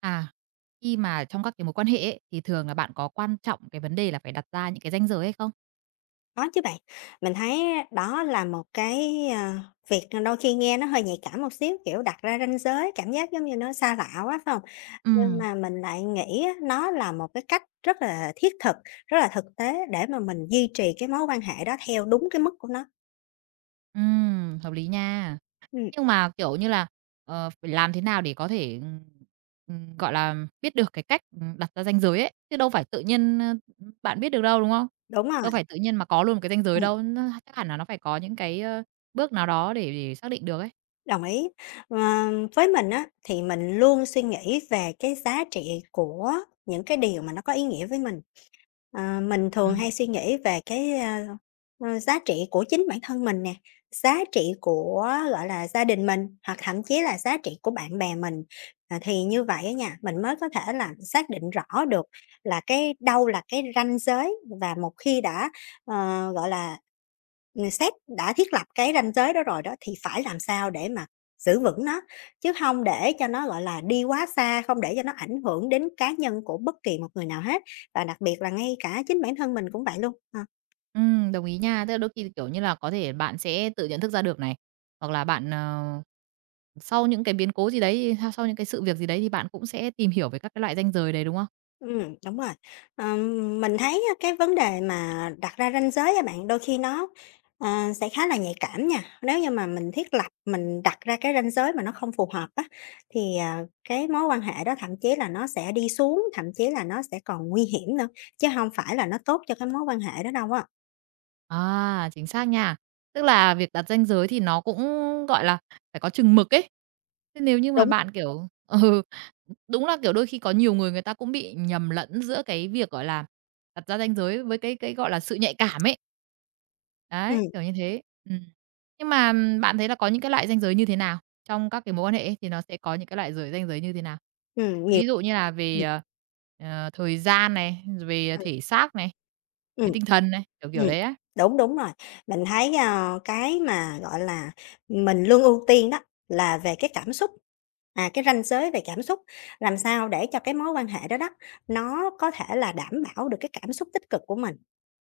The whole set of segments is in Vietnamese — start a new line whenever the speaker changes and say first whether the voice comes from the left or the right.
right: À, khi mà trong các cái mối quan hệ ấy, thì thường là bạn có quan trọng cái vấn đề là phải đặt ra những cái ranh giới hay không?
left: Có chứ bạn, mình thấy đó là một cái, việc đôi khi nghe nó hơi nhạy cảm một xíu, kiểu, đặt ra ranh giới, cảm giác giống như nó xa lạ quá, phải hông? Nhưng
right: Ừm.
left: mà mình lại nghĩ á, nó là một cái cách rất là thiết thực, rất là thực tế để mà mình duy trì cái mối quan hệ đó theo đúng cái mức của nó.
right: Hợp lý nha.
left: Ừm,
right: Nhưng mà, kiểu như là, phải làm thế nào để có thể, gọi là, biết được cái cách, đặt ra ranh giới ấy, chứ đâu phải tự nhiên, bạn biết được đâu, đúng không?
left: đúng rồi.
right: Đâu phải tự nhiên mà có luôn cái ranh giới đâu, nó chắc hẳn là nó phải có những cái, bước nào đó để xác định được ấy.
left: Đồng ý. Ờ, với mình á, thì mình luôn suy nghĩ về cái giá trị của những cái điều mà nó có ý nghĩa với mình. Mình thường
right: Ừm.
left: hay suy nghĩ về cái, giá trị của chính bản thân mình nè, giá trị của, gọi là, gia đình mình, hoặc thậm chí là giá trị của bạn bè mình. À, thì như vậy á nha, mình mới có thể là xác định rõ được là cái đâu là cái ranh giới, và một khi đã, gọi là, sếp đã thiết lập cái ranh giới đó rồi đó, thì phải làm sao để mà giữ vững nó, chứ không để cho nó, gọi là, đi quá xa, không để cho nó ảnh hưởng đến cá nhân của bất kỳ một người nào hết, và đặc biệt là ngay cả chính bản thân mình cũng vậy luôn. Ờ.
right: Đồng ý nha. Tức là đôi khi, kiểu như là, có thể bạn sẽ tự nhận thức ra được này, hoặc là bạn, ờ. Sau những cái biến cố gì đấy, sau sau những cái sự việc gì đấy thì bạn cũng sẽ tìm hiểu về các cái loại ranh giới đấy, đúng không?
left: Đúng rồi. Mình thấy á cái vấn đề mà đặt ra ranh giới á bạn, đôi khi nó, sẽ khá là nhạy cảm nha. Nếu như mà mình thiết lập, mình đặt ra cái ranh giới mà nó không phù hợp á, thì, cái mối quan hệ đó thậm chí là nó sẽ đi xuống, thậm chí là nó sẽ còn nguy hiểm nữa, chứ không phải là nó tốt cho cái mối quan hệ đó đâu á.
right: À, chính xác nha. Tức là việc đặt ranh giới thì nó cũng, gọi là, phải có chừng mực ấy. Thế nếu như mà
left: Đúng.
right: bạn, kiểu ừ, đúng là, kiểu, đôi khi có nhiều người người ta cũng bị nhầm lẫn giữa cái việc, gọi là, đặt ra ranh giới với cái, gọi là, sự nhạy cảm ấy. Đấy,
left: Ừm,
right: kiểu như thế. Ừm. Nhưng mà bạn thấy là có những cái loại ranh giới như thế nào? Trong các cái mối quan hệ ấy thì nó sẽ có những cái loại giới ranh giới như thế nào?
left: nhiều.
right: Ví dụ như là về,
left: ừm.
right: thời gian này, về thể xác này,
left: Ừm.
right: về tinh thần này, kiểu, kiểu
left: Ừm,
right: đấy á.
left: đúng, đúng rồi. Mình thấy, cái mà, gọi là, mình luôn ưu tiên đó là về cái cảm xúc, cái ranh giới về cảm xúc, làm sao để cho cái mối quan hệ đó đó, nó có thể là đảm bảo được cái cảm xúc tích cực của mình.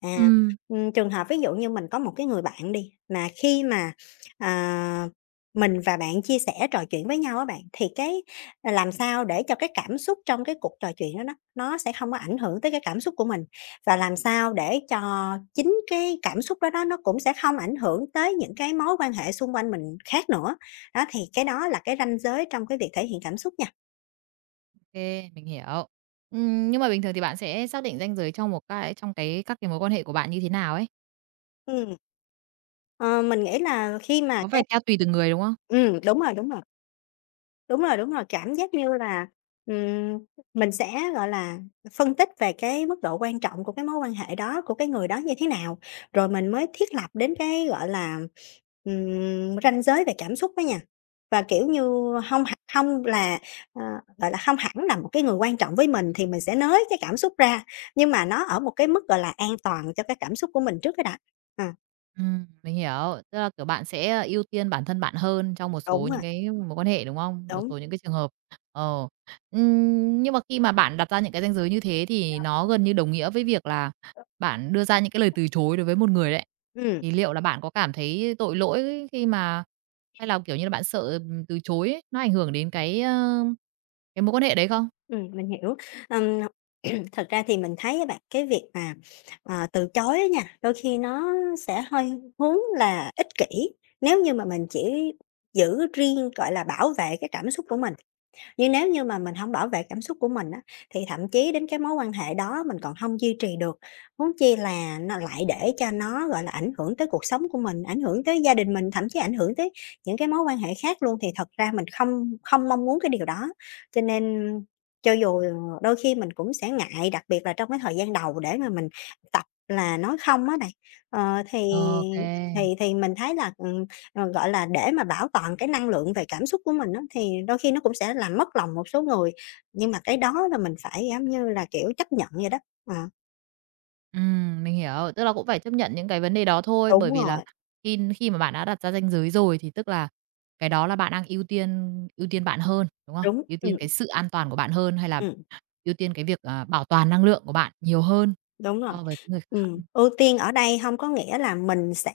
left: À,
right: Ừm.
left: trường hợp ví dụ như mình có một cái người bạn đi, mà khi mà, à, mình và bạn chia sẻ trò chuyện với nhau á bạn, thì cái làm sao để cho cái cảm xúc trong cái cuộc trò chuyện đó đó, nó sẽ không có ảnh hưởng tới cái cảm xúc của mình? Và làm sao để cho chính cái cảm xúc đó đó nó cũng sẽ không ảnh hưởng tới những cái mối quan hệ xung quanh mình khác nữa. Đó, thì cái đó là cái ranh giới trong cái việc thể hiện cảm xúc nha.
right: OK, mình hiểu. Nhưng mà bình thường thì bạn sẽ xác định ranh giới trong một cái trong cái các cái mối quan hệ của bạn như thế nào ấy?
left: Ừm. Ờ, mình nghĩ là khi mà
right: Có
left: cái
right: phải theo tùy từng người, đúng không?
left: ừm, đúng rồi, đúng rồi. Đúng rồi, đúng rồi, cảm giác như là, ừm, mình sẽ, gọi là, phân tích về cái mức độ quan trọng của cái mối quan hệ đó, của cái người đó như thế nào, rồi mình mới thiết lập đến cái, gọi là, ranh giới về cảm xúc đó nha. Và, kiểu như, không hông là, ờ, gọi là, không hẳn là một cái người quan trọng với mình thì mình sẽ nới cái cảm xúc ra, nhưng mà nó ở một cái mức, gọi là, an toàn cho cái cảm xúc của mình trước cái đã. Ờ,
right: Mình hiểu. Tức là, kiểu, bạn sẽ, ưu tiên bản thân bạn hơn trong một
left: Đúng
right: số những
left: rồi,
right: cái mối quan hệ, đúng không? Một
left: đúng.
right: số những cái trường hợp. Ờ. Nhưng mà khi mà bạn đặt ra những cái ranh giới như thế thì nó gần như đồng nghĩa với việc là bạn đưa ra những cái lời từ chối đối với một người đấy.
left: Ừm,
right: Thì liệu là bạn có cảm thấy tội lỗi khi mà hay là, kiểu như là, bạn sợ, từ chối ấy, nó ảnh hưởng đến cái, cái mối quan hệ đấy không?
left: mình hiểu. Ừm. Thật ra thì mình thấy á bạn, cái việc mà, từ chối á nha, đôi khi nó sẽ hơi hướng là ích kỷ, nếu như mà mình chỉ giữ riêng, gọi là, bảo vệ cái cảm xúc của mình. Nhưng nếu như mà mình không bảo vệ cảm xúc của mình á, thì thậm chí đến cái mối quan hệ đó mình còn không duy trì được, huống chi là nó lại để cho nó, gọi là, ảnh hưởng tới cuộc sống của mình, ảnh hưởng tới gia đình mình, thậm chí ảnh hưởng tới những cái mối quan hệ khác luôn, thì thật ra mình không không mong muốn cái điều đó. Cho nên cho dù đôi khi mình cũng sẽ ngại, đặc biệt là trong cái thời gian đầu để mà mình tập là nói không á này, ờ, thì
right: Ô.
left: thì mình thấy là, gọi là, để mà bảo toàn cái năng lượng về cảm xúc của mình á, thì đôi khi nó cũng sẽ làm mất lòng một số người, nhưng mà cái đó là mình phải, giống như là, kiểu, chấp nhận vậy đó. Ờ,
right: Mình hiểu, tức là cũng phải chấp nhận những cái vấn đề đó thôi,
left: Đúng
right: bởi vì là
left: rồi,
right: khi khi mà bạn đã đặt ra ranh giới rồi thì tức là cái đó là bạn đang ưu tiên bạn hơn, đúng không?
left: đúng,
right: Ưu tiên cái sự an toàn của bạn hơn hay là
left: ừm,
right: ưu tiên cái việc, bảo toàn năng lượng của bạn nhiều hơn
left: đúng rồi.
right: so với cái người khác.
left: Ừm, ưu tiên ở đây không có nghĩa là mình sẽ,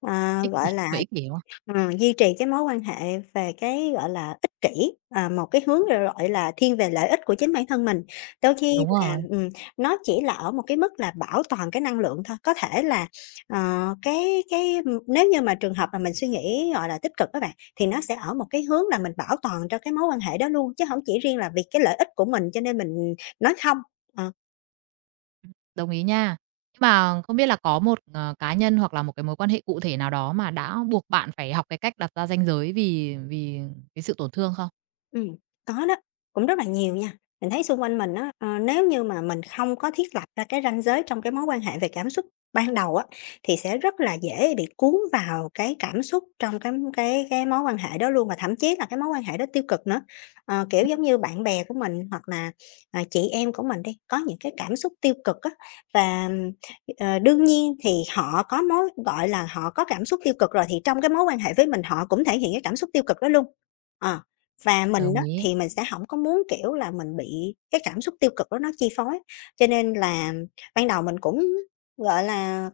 right: Ích kỷ
left: gọi là
right: vậy ích kỷ, đúng không?
left: Ờ, duy trì cái mối quan hệ về cái, gọi là, ích kỷ, một cái hướng, gọi là, thiên về lợi ích của chính bản thân mình. Đôi khi
right: Đúng
left: là,
right: rồi,
left: nó chỉ là ở một cái mức là bảo toàn cái năng lượng thôi, có thể là, ờ, cái, nếu như mà trường hợp mà mình suy nghĩ, gọi là, tích cực các bạn, thì nó sẽ ở một cái hướng là mình bảo toàn cho cái mối quan hệ đó luôn, chứ không chỉ riêng là vì cái lợi ích của mình cho nên mình nói không. Ờ.
right: đồng ý nha. Nhưng mà không biết là có một, cá nhân hoặc là một cái mối quan hệ cụ thể nào đó mà đã buộc bạn phải học cái cách đặt ra ranh giới vì vì cái sự tổn thương không?
left: Ừm, có đó, cũng rất là nhiều nha. Mình thấy xung quanh mình á, nếu như mà mình không có thiết lập ra cái ranh giới trong cái mối quan hệ về cảm xúc ban đầu á, thì sẽ rất là dễ bị cuốn vào cái cảm xúc trong cái mối quan hệ đó luôn, và thậm chí là cái mối quan hệ đó tiêu cực nữa. Kiểu, giống như bạn bè của mình hoặc là, chị em của mình đi, có những cái cảm xúc tiêu cực á, và, đương nhiên thì họ có mối gọi là, họ có cảm xúc tiêu cực rồi thì trong cái mối quan hệ với mình họ cũng thể hiện cái cảm xúc tiêu cực đó luôn. Ờ. Và mình
right: Đồng
left: á,
right: ý.
left: thì mình sẽ hổng có muốn, kiểu là, mình bị cái cảm xúc tiêu cực đó nó chi phối, cho nên là ban đầu mình cũng, gọi là,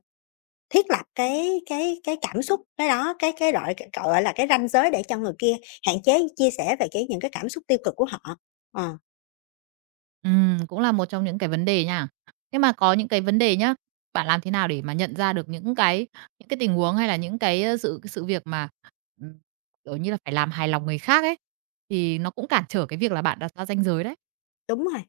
left: thiết lập cái cảm xúc cái đó, cái rọi gọi là, cái ranh giới để cho người kia hạn chế chia sẻ về cái những cái cảm xúc tiêu cực của họ. Ờ,
right: Cũng là một trong những cái vấn đề nha. Thế mà có những cái vấn đề nhá, bạn làm thế nào để mà nhận ra được những cái tình huống hay là những cái, sự sự việc mà, ừm, kiểu như là, phải làm hài lòng người khác ấy, thì nó cũng cản trở cái việc là bạn đặt ra ranh giới đấy.
left: Đúng rồi.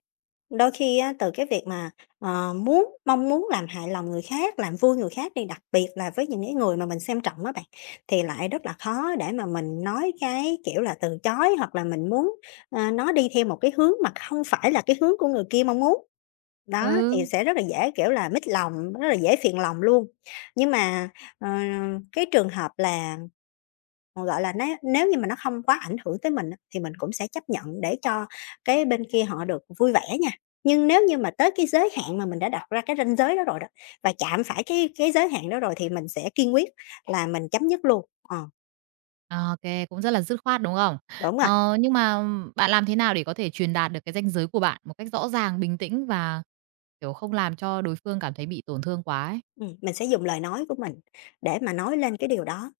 left: Đôi khi á, từ cái việc mà, mong muốn làm hài lòng người khác, làm vui người khác đi, đặc biệt là với những cái người mà mình xem trọng á bạn, thì lại rất là khó để mà mình nói cái, kiểu là, từ chối hoặc là mình muốn, nó đi theo một cái hướng mà không phải là cái hướng của người kia mong muốn. Đó, thì
right: Ừ,
left: sẽ rất là dễ, kiểu là, mít lòng, rất là dễ phiền lòng luôn. Nhưng mà, ờ, cái trường hợp là Ờ, gọi là, nếu nếu như mà nó không quá ảnh hưởng tới mình á, thì mình cũng sẽ chấp nhận để cho cái bên kia họ được vui vẻ nha. Nhưng nếu như mà tới cái giới hạn mà mình đã đặt ra cái ranh giới đó rồi đó, và chạm phải cái giới hạn đó rồi thì mình sẽ kiên quyết là mình chấm dứt luôn. Ờ,
right: ô kê, cũng rất là dứt khoát, đúng không?
left: Đúng rồi.
right: Ờ, nhưng mà bạn làm thế nào để có thể truyền đạt được cái ranh giới của bạn một cách rõ ràng, bình tĩnh và, kiểu, không làm cho đối phương cảm thấy bị tổn thương quá ấy?
left: Mình sẽ dùng lời nói của mình để mà nói lên cái điều đó.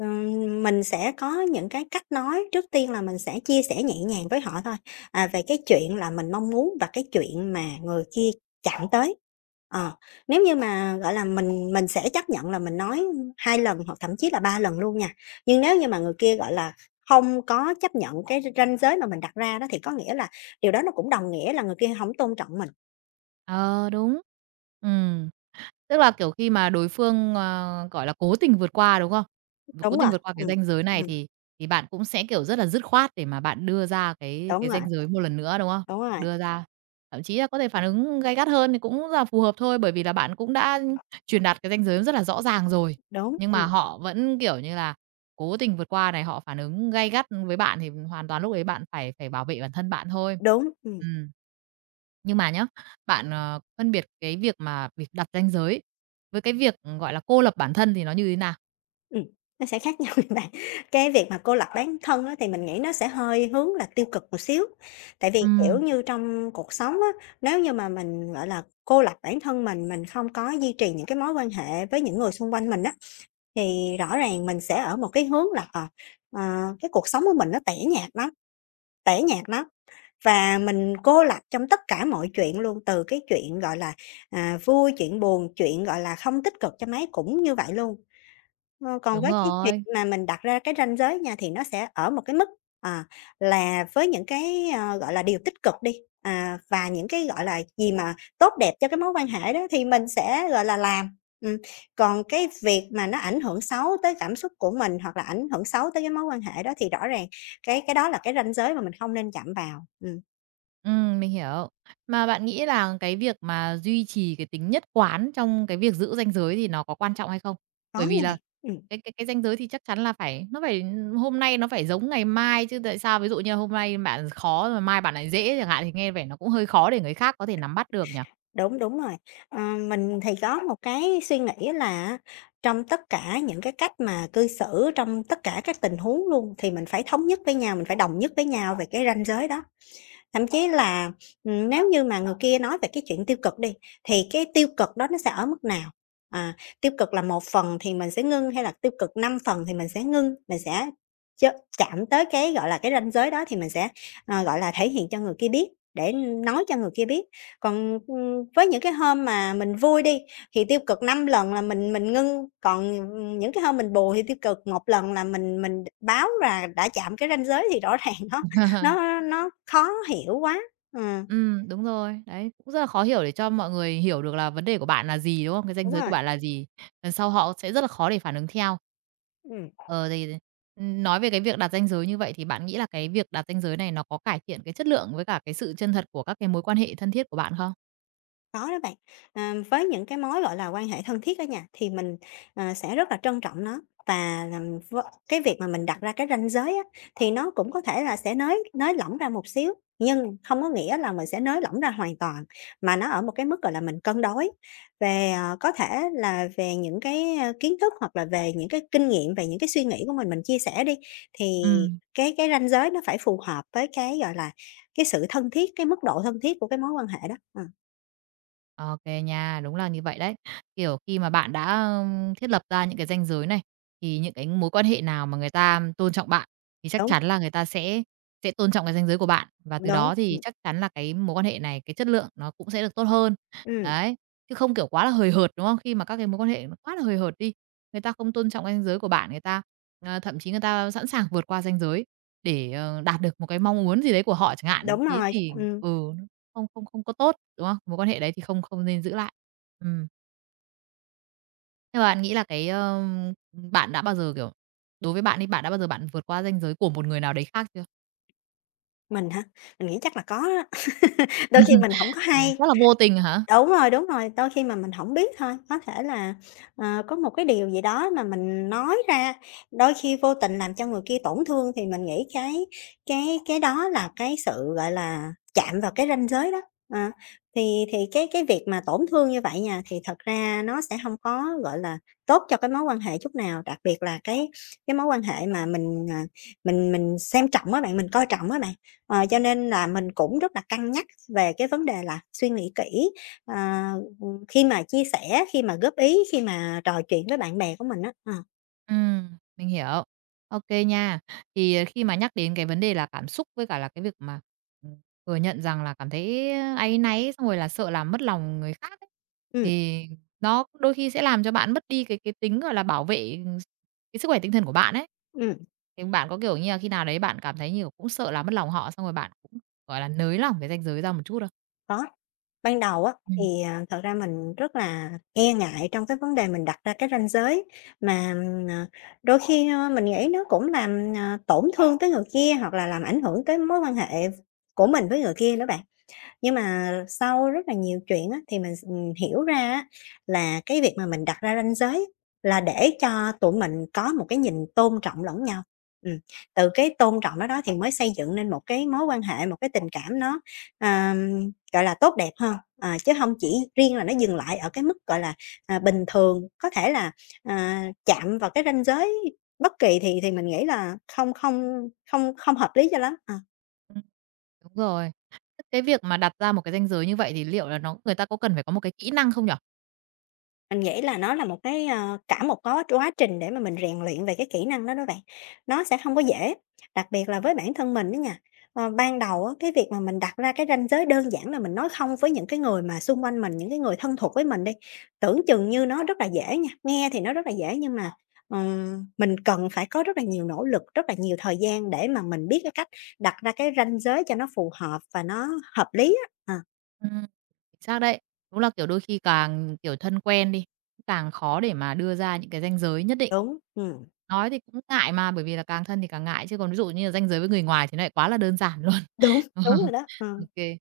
left: Mình sẽ có những cái cách nói, trước tiên là mình sẽ chia sẻ nhẹ nhàng với họ thôi, về cái chuyện là mình mong muốn và cái chuyện mà người kia chạm tới. Ờ, nếu như mà, gọi là, mình sẽ chấp nhận là mình nói 2 lần hoặc thậm chí là 3 lần luôn nha. Nhưng nếu như mà người kia, gọi là, không có chấp nhận cái ranh giới mà mình đặt ra đó thì có nghĩa là điều đó nó cũng đồng nghĩa là người kia không tôn trọng mình.
right: Ờ, đúng. Ừm. Tức là, kiểu, khi mà đối phương, gọi là, cố tình vượt qua, đúng không? Cố
left: Đúng
right: tình
left: rồi,
right: vượt qua cái ranh giới này
left: ừm,
right: thì bạn cũng sẽ, kiểu, rất là dứt khoát để mà bạn đưa ra cái
left: đúng
right: cái
left: rồi,
right: ranh giới một lần nữa, đúng không?
left: đúng rồi,
right: Đưa ra, thậm chí là có thể phản ứng gay gắt hơn thì cũng là phù hợp thôi, bởi vì là bạn cũng đã truyền đạt cái ranh giới rất là rõ ràng rồi.
left: đúng,
right: Nhưng mà họ vẫn, kiểu như là, cố tình vượt qua này, họ phản ứng gay gắt với bạn thì hoàn toàn lúc ấy bạn phải phải bảo vệ bản thân bạn thôi.
left: đúng.
right: Ừm. Nhưng mà nhá bạn, phân biệt cái việc mà việc đặt ranh giới với cái việc, ừ, gọi là, cô lập bản thân thì nó như thế nào?
left: Ừm, nó sẽ khác nhau nha bạn. Cái việc mà cô lập bản thân á, thì mình nghĩ nó sẽ hơi hướng là tiêu cực một xíu. Tại vì, kiểu
right: Ừm.
left: như, trong cuộc sống á, nếu như mà mình, gọi là, cô lập bản thân mình không có duy trì những cái mối quan hệ với những người xung quanh mình á, thì rõ ràng mình sẽ ở một cái hướng là, ờ, cái cuộc sống của mình nó tẻ nhạt lắm, tẻ nhạt lắm. Và mình cô lập trong tất cả mọi chuyện luôn, từ cái chuyện, gọi là, à, vui, chuyện buồn, chuyện, gọi là, không tích cực cho mấy cũng như vậy luôn. Ờ, còn
right: Đúng
left: với cái chuyện
right: rồi,
left: mà mình đặt ra cái ranh giới nha, thì nó sẽ ở một cái mức, à, là với những cái, ờ, gọi là, điều tích cực đi, à, và những cái, gọi là, gì mà tốt đẹp cho cái mối quan hệ đó thì mình sẽ, gọi là, làm. Còn cái việc mà nó ảnh hưởng xấu tới cảm xúc của mình hoặc là ảnh hưởng xấu tới cái mối quan hệ đó thì rõ ràng cái đó là cái ranh giới mà mình không nên chạm vào.
right: mình hiểu. Mà bạn nghĩ là cái việc mà duy trì cái tính nhất quán trong cái việc giữ ranh giới thì nó có quan trọng hay không?
left: Có
right: Bởi vì
left: nha bạn.
right: là cái ranh giới thì chắc chắn là phải nó phải ừ, hôm nay nó phải giống ngày mai chứ tại sao ví dụ như hôm nay bạn khó rồi mai bạn lại dễ chẳng hạn thì nghe vẻ nó cũng hơi khó để người khác có thể nắm bắt được nhỉ?
left: Đúng, đúng rồi. Ờ, mình thì có một cái suy nghĩ là trong tất cả những cái cách mà cư xử, trong tất cả các tình huống luôn thì mình phải thống nhất với nhau, mình phải đồng nhất với nhau về cái ranh giới đó. Thậm chí là, nếu như mà người kia nói về cái chuyện tiêu cực đi, thì cái tiêu cực đó nó sẽ ở mức nào? À, tiêu cực là một phần thì mình sẽ ngưng hay là tiêu cực 5 phần thì mình sẽ ngưng, mình sẽ ch chạm tới cái, gọi là, cái ranh giới đó thì mình sẽ, ờ, gọi là, thể hiện cho người kia biết, để nói cho người kia biết. Còn, với những cái hôm mà mình vui đi, thì tiêu cực 5 lần là mình ngưng, còn, những cái hôm mình buồn thì tiêu cực một lần là mình báo là đã chạm cái ranh giới thì rõ ràng nó nó nó khó hiểu quá. Ừm,
right: Đúng rồi. Đấy, cũng rất là khó hiểu để cho mọi người hiểu được là vấn đề của bạn là gì, đúng không? Cái ranh
left: đúng
right: giới của
left: rồi,
right: bạn là gì? Lần sau họ sẽ rất là khó để phản ứng theo.
left: ừm.
right: Ờ, thì, nói về cái việc đặt ranh giới như vậy thì bạn nghĩ là cái việc đặt ranh giới này nó có cải thiện cái chất lượng với cả cái sự chân thật của các cái mối quan hệ thân thiết của bạn không?
left: Có đó bạn. À, với những cái mối, gọi là, quan hệ thân thiết ở nhà thì mình, ờ, sẽ rất là trân trọng nó và làm v cái việc mà mình đặt ra cái ranh giới á, thì nó cũng có thể là sẽ nới nới lỏng ra một xíu, nhưng không có nghĩa là mình sẽ nới lỏng ra hoàn toàn, mà nó ở một cái mức, gọi là, mình cân đối. Về, ờ, có thể là về những cái, ơ, kiến thức hoặc là về những cái kinh nghiệm, về những cái suy nghĩ của mình chia sẻ đi, thì
right: Ừ.
left: cái ranh giới nó phải phù hợp với cái, gọi là, cái sự thân thiết, cái mức độ thân thiết của cái mối quan hệ đó. Ờ,
right: OK nha, đúng là như vậy đấy. Kiểu, khi mà bạn đã, ưm, thiết lập ra những cái ranh giới này, thì những cái mối quan hệ nào mà người ta tôn trọng bạn, thì chắc
left: đúng.
right: chắn là người ta sẽ tôn trọng cái ranh giới của bạn, và từ
left: Đúng,
right: đó thì chắc chắn là cái mối quan hệ này, cái chất lượng nó cũng sẽ được tốt hơn.
left: ừm,
right: Đấy, chứ không, kiểu, quá là hời hợt, đúng không? Khi mà các cái mối quan hệ nó quá là hời hợt đi, người ta không tôn trọng ranh giới của bạn, người ta, thậm chí người ta sẵn sàng vượt qua ranh giới để, đạt được một cái mong muốn gì đấy của họ chẳng hạn,
left: đúng
right: thế
left: rồi,
right: thì ừ, nó không không không có tốt. Đúng không? Mối quan hệ đấy thì không không nên giữ lại. Ừm. Nhưng mà bạn nghĩ là cái, ơ, bạn đã bao giờ, kiểu đối với bạn đi, bạn đã bao giờ bạn vượt qua ranh giới của một người nào đấy khác chưa?
left: mình hả? Mình nghĩ chắc là có á, đôi khi mình hổng có
right: Đấy,
left: hay.
right: chắc là vô tình hả?
left: Đúng rồi, đôi khi mà mình hổng biết thôi, có thể là, ờ, có một cái điều gì đó mà mình nói ra, đôi khi vô tình làm cho người kia tổn thương thì mình nghĩ cái đó là cái sự, gọi là, chạm vào cái ranh giới đó. Ờ, thì cái việc mà tổn thương như vậy nha, thì thật ra nó sẽ hông có, gọi là, tốt cho cái mối quan hệ chút nào, đặc biệt là cái mối quan hệ mà mình, à, mình xem trọng á bạn, mình coi trọng á bạn. Ờ, cho nên là mình cũng rất là cân nhắc về cái vấn đề là suy nghĩ kỹ. À, khi mà chia sẻ, khi mà góp ý, khi mà trò chuyện với bạn bè của mình á, ờ,
right: Mình hiểu. Ok nha. Thì ờ, khi mà nhắc đến cái vấn đề là cảm xúc với cả là cái việc mà, ừm, thừa nhận rằng là cảm thấy áy náy, xong rồi là sợ làm mất lòng người khác ấy,
left: ừm,
right: thì nó đôi khi sẽ làm cho bạn mất đi cái tính, gọi là, bảo vệ, cái sức khỏe tinh thần của bạn ấy.
left: ừm,
right: Thì bạn có, kiểu như là, khi nào đấy bạn cảm thấy nhiều cũng sợ là mất lòng họ, xong rồi bạn cũng, gọi là, nới lỏng cái ranh giới ra một chút không?
left: có. Ban đầu á,
right: Ừm.
left: thì, à, thật ra mình rất là e ngại trong cái vấn đề mình đặt ra cái ranh giới, mà, ờ, đôi khi, ơ, mình nghĩ nó cũng làm, à, tổn thương tới người kia, hoặc là làm ảnh hưởng tới mối quan hệ của mình với người kia nữa bạn. Nhưng mà sau rất là nhiều chuyện á, thì mình s hiểu ra á, là cái việc mà mình đặt ra ranh giới là để cho tụi mình có một cái nhìn tôn trọng lẫn nhau. Ừm, từ cái tôn trọng đó đó thì mới xây dựng nên một cái mối quan hệ, một cái tình cảm nó, gọi là, tốt đẹp hơn, ờ, chứ không chỉ riêng là nó dừng lại ở cái mức, gọi là, à, bình thường. Có thể là, à, chạm vào cái ranh giới bất kỳ thì mình nghĩ là không không không không hợp lý cho lắm. Ờ.
right: Ừm, đúng rồi. Thế cái việc mà đặt ra một cái ranh giới như vậy thì liệu là nó người ta có cần phải có một cái kỹ năng không nhỉ?
left: Mình nghĩ là nó là một cái, ờ, cả một có quá trình để mà mình rèn luyện về cái kỹ năng đó đó bạn. Nó sẽ không có dễ, đặc biệt là với bản thân mình đó nha. Ờ, ban đầu á, cái việc mà mình đặt ra cái ranh giới đơn giản là mình nói "không" với những cái người mà xung quanh mình, những cái người thân thuộc với mình đi, tưởng chừng như nó rất là dễ nha, nghe thì nó rất là dễ nhưng mà, mình cần phải có rất là nhiều nỗ lực, rất là nhiều thời gian để mà mình biết cái cách đặt ra cái ranh giới cho nó phù hợp và nó hợp lý á. Ờ,
right: Ừm. Chính xác đấy. Đúng là, kiểu, đôi khi càng, kiểu, thân quen đi, càng khó để mà đưa ra những cái ranh giới nhất định.
left: đúng,
right: Nói thì cũng ngại mà, bởi vì là càng thân thì càng ngại, chứ còn ví dụ như là ranh giới với người ngoài thì nó lại quá là đơn giản luôn.
left: đúng,
right: Ờ,
left: đúng rồi đó, ờ.
right: ô kê.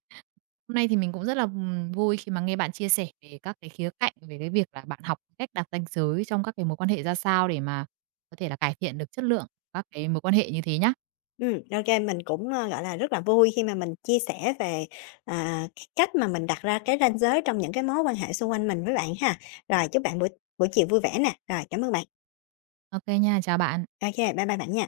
right: Hôm nay thì mình cũng rất là, vui khi mà nghe bạn chia sẻ về các cái khía cạnh về cái việc là bạn học cách đặt ranh giới trong các cái mối quan hệ ra sao để mà có thể là cải thiện được chất lượng các cái mối quan hệ như thế nhá.
left: Ô mình cũng, ơ, gọi là, rất là vui khi mà mình chia sẻ về, à, cái cách mà mình đặt ra cái ranh giới trong những cái mối quan hệ xung quanh mình với bạn ha. Rồi, chúc bạn buổi buổi chiều vui vẻ nè. Rồi, cảm ơn bạn.
right: Ok nha, chào bạn.
left: Ô, bye bye bạn nha.